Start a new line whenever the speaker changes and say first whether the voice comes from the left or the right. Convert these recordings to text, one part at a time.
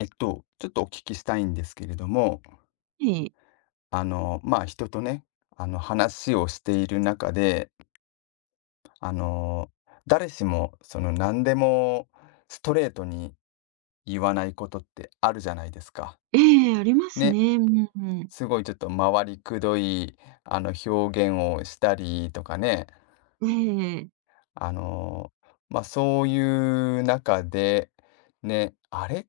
left: ちょっとお聞きしたいんですけれども、
right: ええ、
left: まあ、人とね、話をしている中で、あの、誰しも、何でもストレートに言わないことってあるじゃないですか。
right: ええ、あります
left: ね、
right: ね。うんうん。
left: すごいちょっと回りくどい、表現をしたりとかね、
right: ええ。
left: あの、まあ、そういう中で、ね、あれ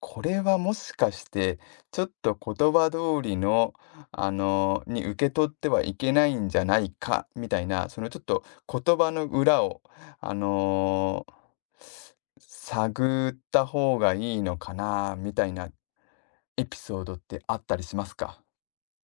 left: これはもしかして、ちょっと言葉通りの、受け取ってはいけないんじゃないかみたいな、そのちょっと言葉の裏を、あの、探った方がいいのかなみたいなエピソードってあったりしますか？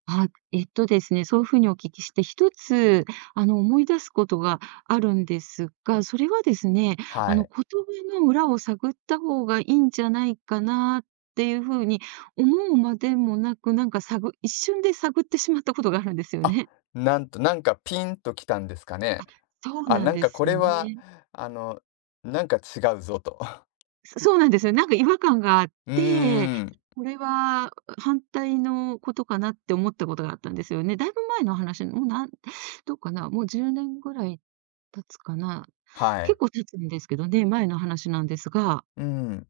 right: あ、ですね、そういうふうにお聞きして、一つ、思い出すことがあるんですが、それはですね、
left: はい。
right: 言葉の裏を探った方がいいんじゃないかなっていうふうに思うまでもなく、一瞬で探ってしまったことがあるんですよ
left: あ、
right: ね。
left: なんかピンときたんですかね。
right: そう
left: あ、
right: なん
left: なん
right: で
left: かこ
right: すよ
left: れは、
right: ね。
left: あの、なんか違うぞと。
right: そ そうなんですよ。なんか違和感があっ
left: う
right: て、
left: ーん、
right: これは反対のことかなって思ったことがあったんですよね。だいぶ前の話、もうどうかな、もう10年ぐらい経つかな。
left: は
right: 結
left: い。
right: 構経つんですけどね、前の話なんですが、
left: うん、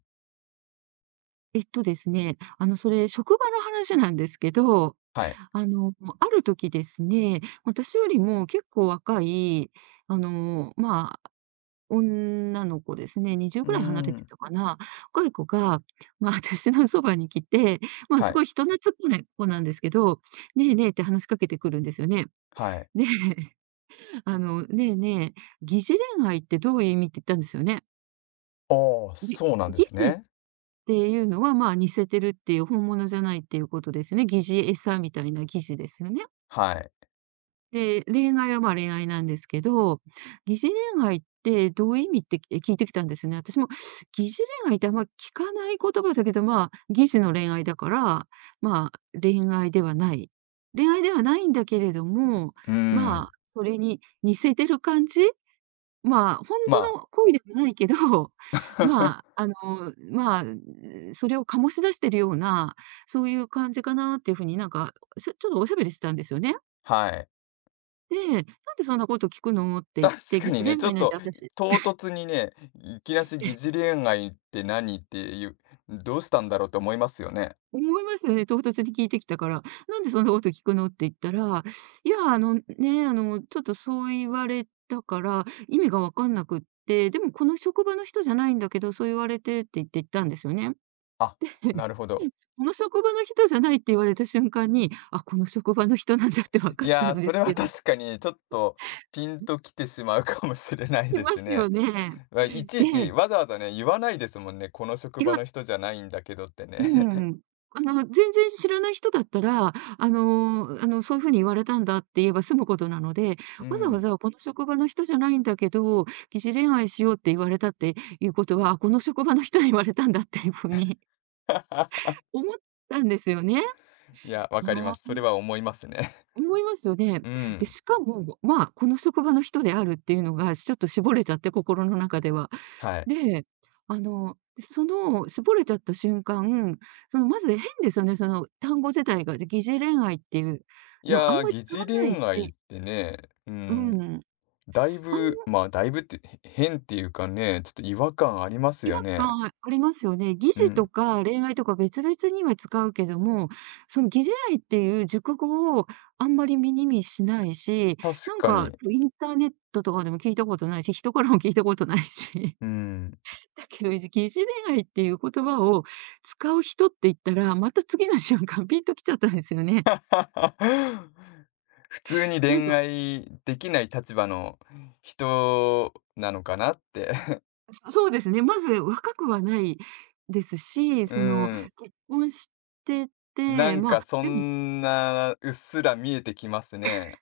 right: ですね、それ職場の話なんですけど、
left: はい。
right: あの、ある時ですね、私よりも結構若い、あの、ま女の子ですね、20
left: うー
right: ぐらい離れて
left: ん。
right: たかな。若い子が、まあ、私のそばに来て、まあ、
left: は
right: す
left: い、
right: ごい人懐っこない子なんですけど、「ねえねえ」って話しかけてくるんですよね。
left: はい。
right: で、「ねえねえ、疑似恋愛ってどういう意味？」って言ったんですよね。
left: ああ、そうなんで
right: 疑
left: す
right: 似っ
left: ね。
right: ていうのは、まあ、似せてるっていう、本物じゃないっていうことですね。疑似餌みたいな疑似ですよね。
left: はい。
right: で、恋愛は、ま、恋愛なんですけど、疑似恋愛ってどういう意味って、聞いてきたんですよね。私も疑似恋愛ってあんま聞かない言葉だけど、まあ、疑似の恋愛だから、まあ、恋愛ではない。恋愛ではないんだけれども、
left: うー
right: ま
left: ん。
right: あ、それに似せてる感じ？まあ、本
left: まあ、
right: 当の恋ではないけど、まあ、まあ、それを醸し出してるような、そういう感じかなっていうふうになんか、ちょっとおしゃべりしてたんですよね。
left: はい。
right: で、「なんでそんなこと聞くの？」っ て言っ
left: 確
right: て、
left: か
right: 疑似
left: にね、ち
right: 恋
left: ょ
right: 愛
left: っ
right: なんて
left: と
right: 私
left: 唐突にね、いきなし疑似
right: え、
left: 恋愛って何っていう、どうしたんだろうと思いますよね。
right: 思いますよね、唐突に聞いてきたから。「なんでそんなこと聞くの？」って言ったら、「いや、あのね、あの、ちょっとそう言われたから、意味がわかんなくって、でもこの職場の人じゃないんだけど、そう言われて」って言って行ったんですよね。
left: あ、なるほ
right: う
left: ど。
right: ん。この職場の人じゃないって言われた瞬間に、あ、この職場の人なんだって分 か
left: い
right: った
left: やー、
right: んで
left: そ
right: す
left: れは
right: けど、
left: 確かにちょっとピンときてしまうかもしれない
right: い
left: で
right: ま
left: す
right: す
left: ね。
right: よね。
left: まあいちい
right: で、
left: ちわざわざね、言わないですもんね。この職
right: い
left: 場
right: わ
left: の人じゃないんだけどって
right: う
left: ね。
right: んうん。全然知らない人だったら、そういう風に言われたんだって言えば済むことなので、
left: う
right: わざわ
left: ん。
right: ざこの職場の人じゃないんだけど、疑似恋愛しようって言われたっていうことは、あ、この職場の人に言われたんだっていう風に 思ったんですよね。
left: いや、わ
right: あ
left: かりま
right: あ、
left: す。それは思いますね。
right: 思いますよね。
left: う
right: で、
left: ん、
right: しかも、まあ、この職場の人であるっていうのが、ちょっと絞れちゃって、心の中では。
left: はい。
right: で、その絞れちゃった瞬間、そのまず変ですよね、その単語自体が、擬似恋愛っていう
left: い
right: のあん
left: やー、
right: まり
left: 疑
right: 使わ
left: 似
right: ない
left: 恋愛っ
right: し、
left: てね、う
right: う
left: ん、
right: ん、
left: だい
right: あん
left: ぶ、まあ、だいぶって、変っていうかね、ちょっと違和感あります
right: 違
left: よ
right: 和
left: ね。
right: 感ありますよね。擬
left: う
right: 似と
left: ん、
right: か恋愛とか別々には使うけども、その擬似恋愛っていう熟語をあんまり耳にしないし、
left: 確
right: なん
left: か
right: か
left: に。
right: インターネットとかでも聞いたことないし、人からも聞いたことないし。
left: うん。
right: だけど、疑似恋愛っていう言葉を使う人って言ったら、また次の瞬間ピンときちゃったんですよね。
left: 普通に
right: なん
left: 恋
right: か、
left: 愛できない立場の人なのかなって。
right: そうですね、まず若くはないです し、
left: うん、
right: 結婚して
left: な
right: て、
left: ん
right: まあ、
left: かそ
right: でも
left: んな、うっすら見えてきますね。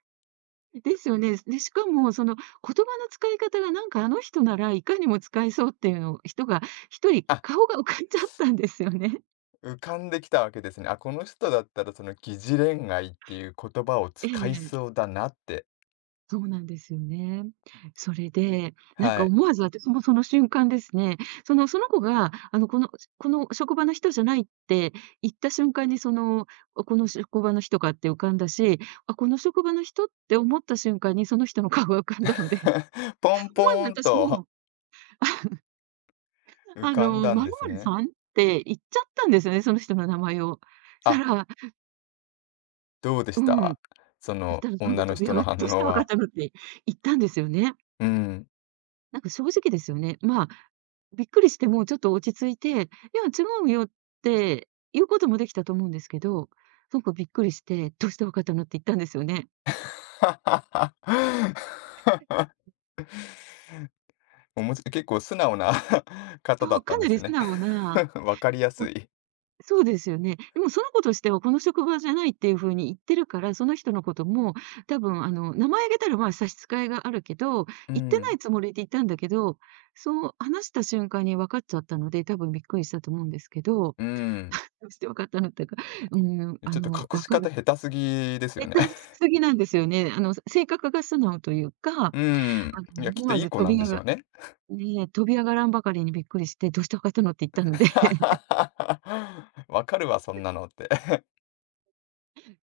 right: ですよね。で、しかもその言葉の使い方がなんかあの人ならいかにも使えそうっていうの人が一人
left: あ
right: 顔が浮かんじゃったんですよね。
left: 浮かんできたわけですね。あ、この人だったらその疑似恋愛っていう言葉を
right: え
left: 使い
right: え。
left: そうだなって。
right: そうなんですよね。それで、なん
left: は
right: か
left: い。
right: 思わず私もその瞬間ですね、その子が、この職場の人じゃないって言った瞬間に、あ、この職場の人かって浮かんだし、あ、この職場の人って思った瞬間にその人の顔が浮かんだので、
left: ポン ポ
right: 思わ
left: ー
right: ず
left: ン
right: 私
left: と
right: も、
left: 浮かんだん
right: 「ま
left: で
right: る
left: す
right: まる
left: ね。
right: さん？」って言っちゃったんですよね、その人の名前を。そした
left: あ、
right: ら
left: どうでし
right: うん。
left: た？そ
right: そし
left: の
right: たらその子
left: 女の
right: 飛び上
left: 人
right: が
left: の
right: って、
left: 反
right: 「どうして
left: 応
right: 分かっ
left: は。
right: たの？」って言ったんですよね。
left: うん。
right: なんか正直ですよね。まあ、びっくりして、もうちょっと落ち着いて、いや、違うよって言うこともできたと思うんですけど、なんかびっくりして、どうしてわかったのって言ったんですよね。
left: おもし結構素直な 方だ
right: そう、
left: った
right: か
left: んで
right: な
left: す
right: り素
left: ね。
right: 直な、
left: わかりや
right: お
left: すい。
right: そうですよね。でもその子としてはこの職場じゃないっていう風に言ってるから、その人のことも多分名前挙げたら、ま、差し支えがあるけど、
left: う
right: 言ってな
left: ん、
right: いつもりで言ったんだけど、そう話した瞬間に分かっちゃったので、多分びっくりしたと思うんですけど、
left: うん。
right: どうして分かったのってか、うん、
left: ちょっと隠
right: 分
left: し
right: か
left: 方
right: る
left: 下手すぎですよ
right: 下
left: ね。
right: 手 すぎなんですよね。性格が素直というか、
left: うん。いや、きっ
right: 思
left: と
right: わ
left: いい
right: ず
left: 子なんでしょうね。
right: 飛び上がらんばかりにびっくりして、「どうして分かったの？」って言ったので、
left: わかるわ、そんなのって。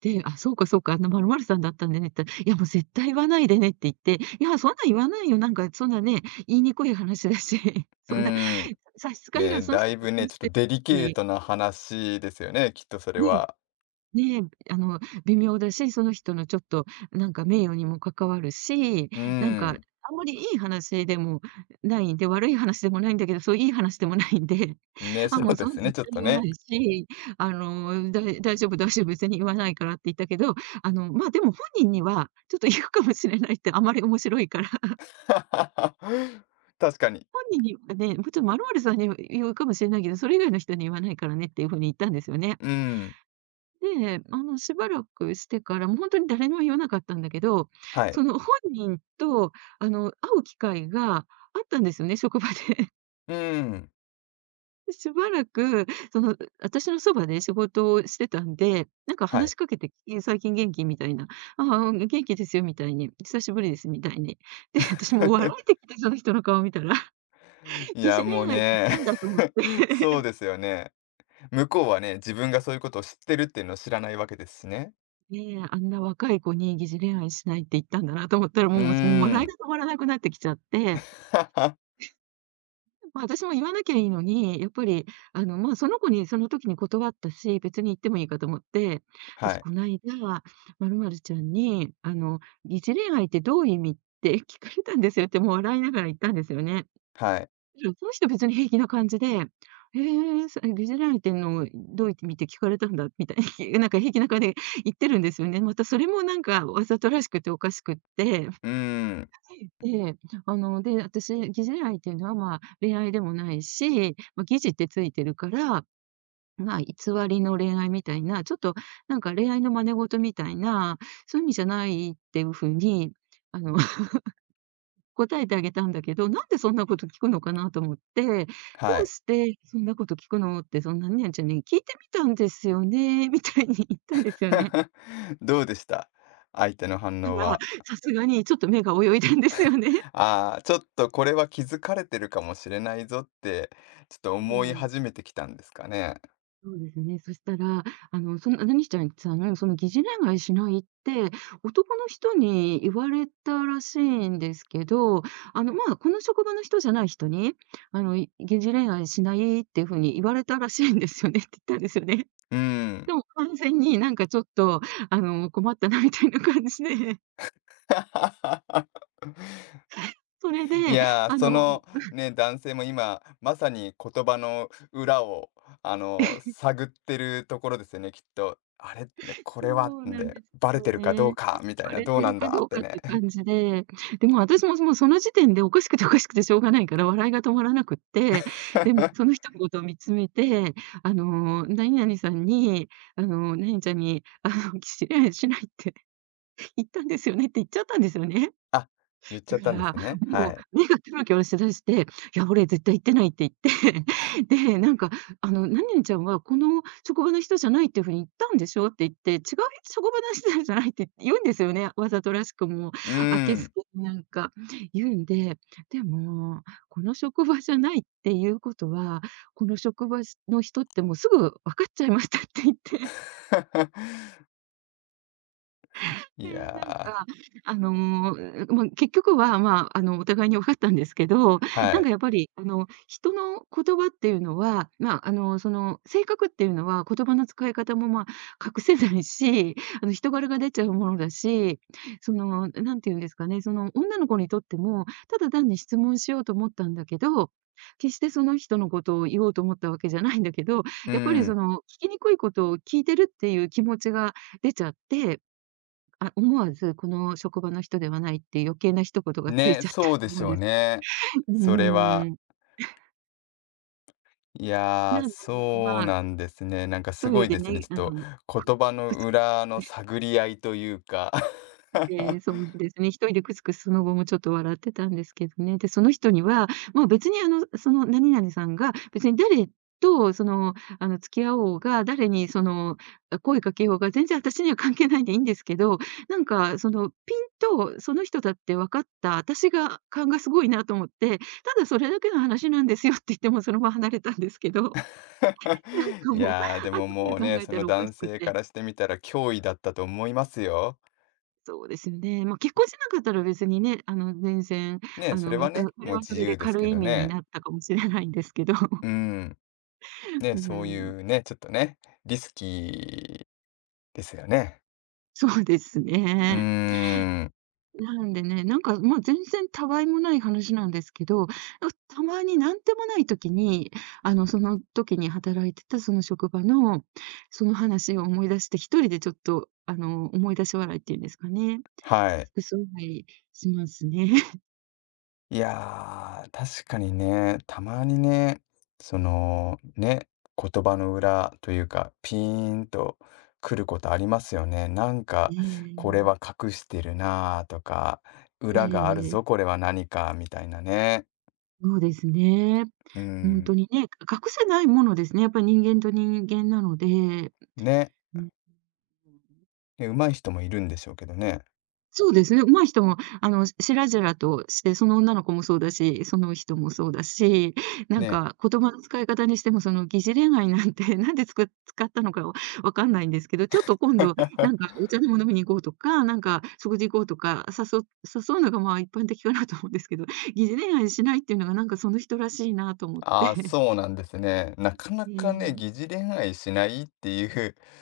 right: で、「あ、そうかそうか、あの、〇〇さんだったんでね」って言ったら、「いや、もう絶対言わないでね」って言って、「いや、そんなん言わないよ。なんかそんなね、言いにくい話だし、
left: う
right: そんな
left: ーん。
right: 差し支えが
left: ね、
right: その
left: だ
right: 人
left: いぶ
right: 結
left: ね、
right: 婚
left: ちょっ
right: し
left: と
right: てる
left: デリ
right: し、
left: ケー
right: ね。
left: トな話ですよね、きっとそれは。
right: ねえ、微妙だし、その人のちょっとなんか名誉にも関わるし、
left: うー
right: なんか
left: ん。
right: あんまりいい話でもないんで、悪い話でもないんだけど、そういい話でもないんで、
left: ね、
right: あ、
left: そ
right: も
left: う
right: う
left: で
right: そんな
left: すね、
right: 絶
left: ちょっ
right: 対
left: と
right: 言わな
left: ね。
right: いし、大丈夫大丈夫、別に言わないからって言ったけど、ま、でも本人にはちょっと言うかもしれないって、あまり面白いから、
left: 確かに。
right: 本人にはね、もちょっさんには言うかもしれないけど、それ以外の人に言わないからね」っていう風に言ったんですよね。
left: うーん。
right: で、しばらくしてから、もう本当に誰にも言わなかったんだけど、
left: はい。
right: その本人と、会う機会があったんですよね、職場で。
left: うーん。
right: しばらく、私のそばで仕事をしてたんで、なんか
left: は
right: 話
left: い。
right: しかけてきて「最近元気？」みたいな。「ああ、元気ですよ」みたいに「久しぶりです」みたいに。で、私もう笑え てきて、その人の顔見たら、
left: い
right: 疑
left: や、
right: 似
left: もう
right: 恋愛って言っ
left: ね、
right: たんだと思って。
left: そう ですよね。向こうはね、自分がそういうことを知ってるっていうのを知らないわけですしね。
right: ねえ、あんな若い子に疑似恋愛しないって言ったんだなと思ったら、
left: う
right: も
left: ー
right: う、もう笑いが
left: ん。
right: 止まらなくなってきちゃって。まあ、私も言わなきゃいいのに、やっぱり、まあ、その子にその時に断ったし、別に言ってもいいかと思って、
left: は
right: 私
left: い。
right: こないだ、「まるまるちゃんに、あの、疑似恋愛ってどういう意味？」って聞かれたんですよって、もう笑いながら言ったんですよね。
left: はい。
right: うん、その人別に平気な感じで、「へえー、疑似恋愛っての、どういう意味ってみて聞かれたんだ」みたいに、なんか平気な感じで言ってるんですよね。またそれもなんかわざとらしくておかしくって。
left: うーん。
right: で、あの、で、私、疑似恋愛っていうのは、まあ、恋愛でもないし、まあ、疑似ってついてるから、まあ、偽りの恋愛みたいな、ちょっとなんか恋愛の真似事みたいな、そういう意味じゃないっていうふうに、あの、答えてあげたんだけど、なんでそんなこと聞くのかなと思って、ど
left: は
right: う
left: い。
right: してそんなこと聞くのって、そんなね、じゃあね、聞いてみたんですよね、みたいに言ったんですよね。
left: どうでした？相手の反 応
right: まあ
left: は。
right: さすがにちょっと目が泳いだんですよね。
left: ああー、ちょっとこれは気づかれてるかもしれないぞって、ちょっと
right: う
left: 思い
right: ん。
left: 始めてきたんですかね。
right: そうですね。そしたら、何しちゃんさんのその疑似恋愛しないって、男の人に言われたらしいんですけど、まあ、この職場の人じゃない人に、疑似恋愛しないっていう風に言われたらしいんですよねって言ったんですよね。
left: うーん。
right: でも完全になんかちょっと、困ったなみたいな感じで、それで、
left: いやー、
right: あの
left: ね、男性も今、まさに言葉の裏を、探ってるところですよね、きっと。あれ、ね、これは
right: そう
left: ん
right: なん
left: で、
right: です
left: バレ
right: よ
left: てるか
right: ね。
left: どうかみたいな、
right: ね、っ
left: どう
right: て
left: な
right: る
left: ん
right: か
left: だ
right: ど
left: っ
right: う
left: て
right: かっ
left: ね。
right: て感じで、でも私も、もうその時点でおかしくておかしくてしょうがないから笑いが止まらなくって、でもそ の人のことを見つめて、あの、何々さんに、何々ちゃんに、きしいしないって言ったんですよねって言っちゃったんですよね。
left: あ、言っちゃったんで
right: だから、
left: すね。は
right: も
left: い。
right: う目がキョロキョロしだして、いや、俺絶対行ってないって言って、で、なんか、何々ちゃんはこの職場の人じゃないっていうふうに言ったんでしょって言って、違う職場の人じゃないって言うんですよね。わざとらしくもう、
left: うー
right: あけす
left: ん。
right: けになんか言うんで、でも、この職場じゃないっていうことは、この職場の人ってもうすぐ分かっちゃいましたって言って。
left: い
right: で、なん
left: やー、
right: か、まあ、結局は、まあ、お互いに分かったんですけど、
left: は
right: なん
left: い。
right: かやっぱり、人の言葉っていうのは、まあ、性格っていうのは言葉の使い方も、まあ、隠せないし、人柄が出ちゃうものだし、その、なんていうんですかね、その、女の子にとっても、ただ単に質問しようと思ったんだけど、決してその人のことを言おうと思ったわけじゃないんだけど、
left: う
right: やっぱりそ
left: ん。
right: の、聞きにくいことを聞いてるっていう気持ちが出ちゃって、あ、思わずこの職場の人ではないって余計な一言がつい
left: ね、
right: ちゃった
left: そう
right: と
left: で
right: 思
left: し
right: うん
left: ょう
right: です。
left: ね。
right: う
left: それ
right: ー
left: は。
right: ん。
left: いやー、
right: なんで、
left: そう
right: まあ、
left: なんですね。なんかす
right: ト
left: ご
right: イレ
left: い
right: で
left: ですね。ち
right: ね、
left: ょ
right: く
left: っと言葉
right: く
left: の
right: つくつ。
left: 裏の探り合いというか。
right: ええ、そうな んですね。一人でクスクスその後もちょっと笑ってたんですけどね。で、その人には、もう別にその何々さんが、別に誰と付き合おうが、誰に声かけようが、全然私には関係ないんでいいんですけど、なんかその、ピンとその人だって分かった私が感がすごいなと思って、ただそれだけの話なんですよって言ってもうその場離れたんですけど、なん か
left: い
right: もう、後
left: やー、でももう
right: から
left: ね、
right: 考え
left: そ
right: た
left: の
right: らおか
left: 男
right: しく
left: 性か
right: て。
left: らしてみたら脅威だったと思いますよ。
right: そうですよね。まあ、結婚しなかったら別にね、全然、
left: ね、それは
right: また、
left: ね、
right: それ
left: もう
right: はそ
left: 自
right: れ
left: 由
right: で
left: です
right: 軽
left: け
right: い意
left: ど
right: 味に
left: ね。
right: なったかもしれないんですけど。
left: う ん。ね、
right: う
left: そうい
right: ん、
left: うね、ちょっとね、リスキーですよね。
right: そうです
left: うー
right: ね。
left: ん、
right: なんでね、なんか、もう全然たわいもない話なんですけど、たまになんでもない時に、その時に働いてたその職場の、その話を思い出して、一人でちょっと、思い出し笑いっていうんですかね。
left: はい。
right: クス笑いしますね。
left: いやー、確かにね、たまにね、ね、言葉の裏というか、ピーンと来ることありますよね。なん
right: え
left: か、これ
right: え。
left: は隠してるなーとか、
right: え
left: 裏があるぞ、
right: え。
left: これは何かみたいなね。
right: そうですね。
left: う
right: 本当
left: ん。
right: にね、隠せないものですね、やっぱり人間と人間なので、
left: ね。
right: うん、
left: ね、上手い人もいるんでしょうけどね。
right: そうですね、上手い人も、しらじらとして、その女の子もそうだし、その人もそうだし、なん
left: ね。
right: か言葉の使い方にしても、その疑似恋愛なんて、なんで使ったのかわかんないんですけど、ちょっと今度なんか お茶でも飲みに行こうとか、なんか食事行こうとか、誘うのが、まあ、一般的かなと思うんですけど、疑似恋愛しないっていうのがなんかその人らしいなと思って。
left: ああ、そうなんですね。なかな
right: え
left: かね、疑
right: え。
left: 似恋愛しないっていう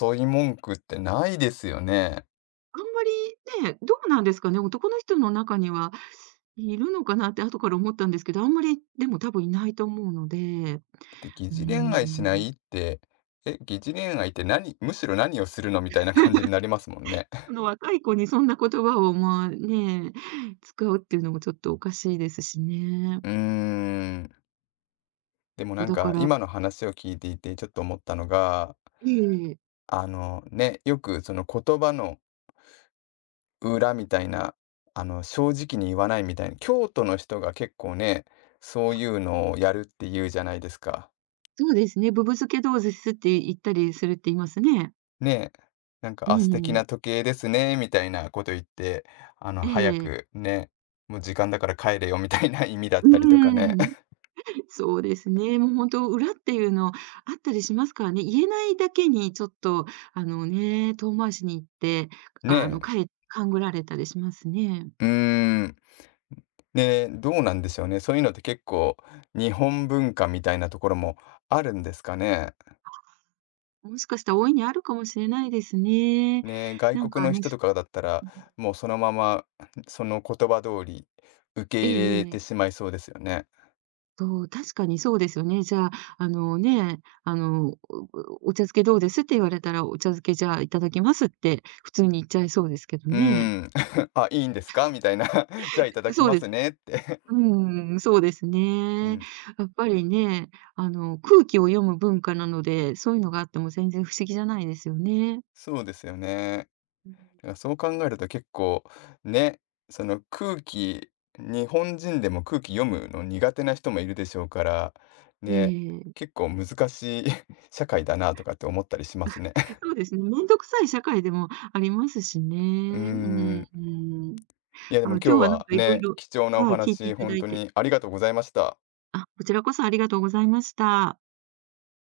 left: 誘い文句ってないですよね。
right: あんまりね、どうなんですかね、男の人の中にはいるのかなって後から思ったんですけど、あんまりでも多分いないと思うので、
left: で、疑
right: うー
left: 似恋愛しな
right: ん。
left: いって、え、疑似恋愛って何むしろ何をするのみたいな感じになりますもんね。
right: その 若い子にそんな言葉をまあ、ね、使うっていうのもちょっとおかしいですしね。
left: うーん。でもなん
right: だ
left: か
right: から、
left: 今の話を聞いていてちょっと思ったのが、
right: ええ、
left: あのね、よくその言葉の裏みたいな、正直に言わないみたいな、京都の人が結構ね、そういうのをやるって言うじゃないですか。
right: そうですね、ぶぶ漬けどうですって言ったりするって言いますね。
left: ねえ、なんか、
right: う
left: あ、素
right: んう
left: 敵
right: ん。
left: な時計ですね、みたいなこと言って、
right: え
left: 早
right: え。
left: くね、もう時間だから帰れよみたいな 意味だっ
right: う
left: たりとかね。
right: ーん。そうですね。もう本当、裏っていうのあったりしますからね。言えないだけにちょっと、あのね、遠回しに行って、
left: ねえ、
right: 勘ぐられたりしますね。
left: うーん。ねえ、どうなんでしょうね。そういうのって結構日本文化みたいなところもあるんですかね。
right: もしかしたら大いにあるかもしれないですね。
left: ね、外
right: なん
left: 国
right: か
left: の
right: ね、
left: 人とかだったら、もうそのまま、その言葉通り受け
right: え
left: 入れ
right: えええ
left: て
right: と。
left: しまいそうですよね。
right: 確かにそうですよね。じゃあ、あのね、お茶漬けどうですって言われたら、お茶漬けじゃあいただきますって普通に言っちゃいそうですけど
left: うー
right: ね。
left: ん、「あ、いいんですか？」みたいな 「じゃあいただき
right: そう
left: ま
right: です。
left: すね」って
right: うん、そうです
left: う
right: ね。
left: ん、
right: やっぱりね、空気を読む文化なので、そういうのがあっても全然不思議じゃないですよね。
left: そうですよね。
right: うん。
left: だからそう考えると結構、ね、その空気日本人でも空気読むの苦手な人もいるでしょうから、
right: え
left: ね、
right: え、
left: 結構難しい 社会だなとかって思ったりしますね。
right: そうですね、面倒くさい社会でもありますしね。
left: うー
right: うん、
left: ん。
right: うん。
left: いや、で
right: あ、
left: も
right: 今日
left: 今日
right: はなん
left: は
right: か色
left: ね、
right: 々
left: 貴重なお
right: はい、聞いて
left: 話、
right: いただ
left: 本
right: い
left: 当
right: て。
left: にありがとうございました。
right: あ、こちらこそありがとうございました。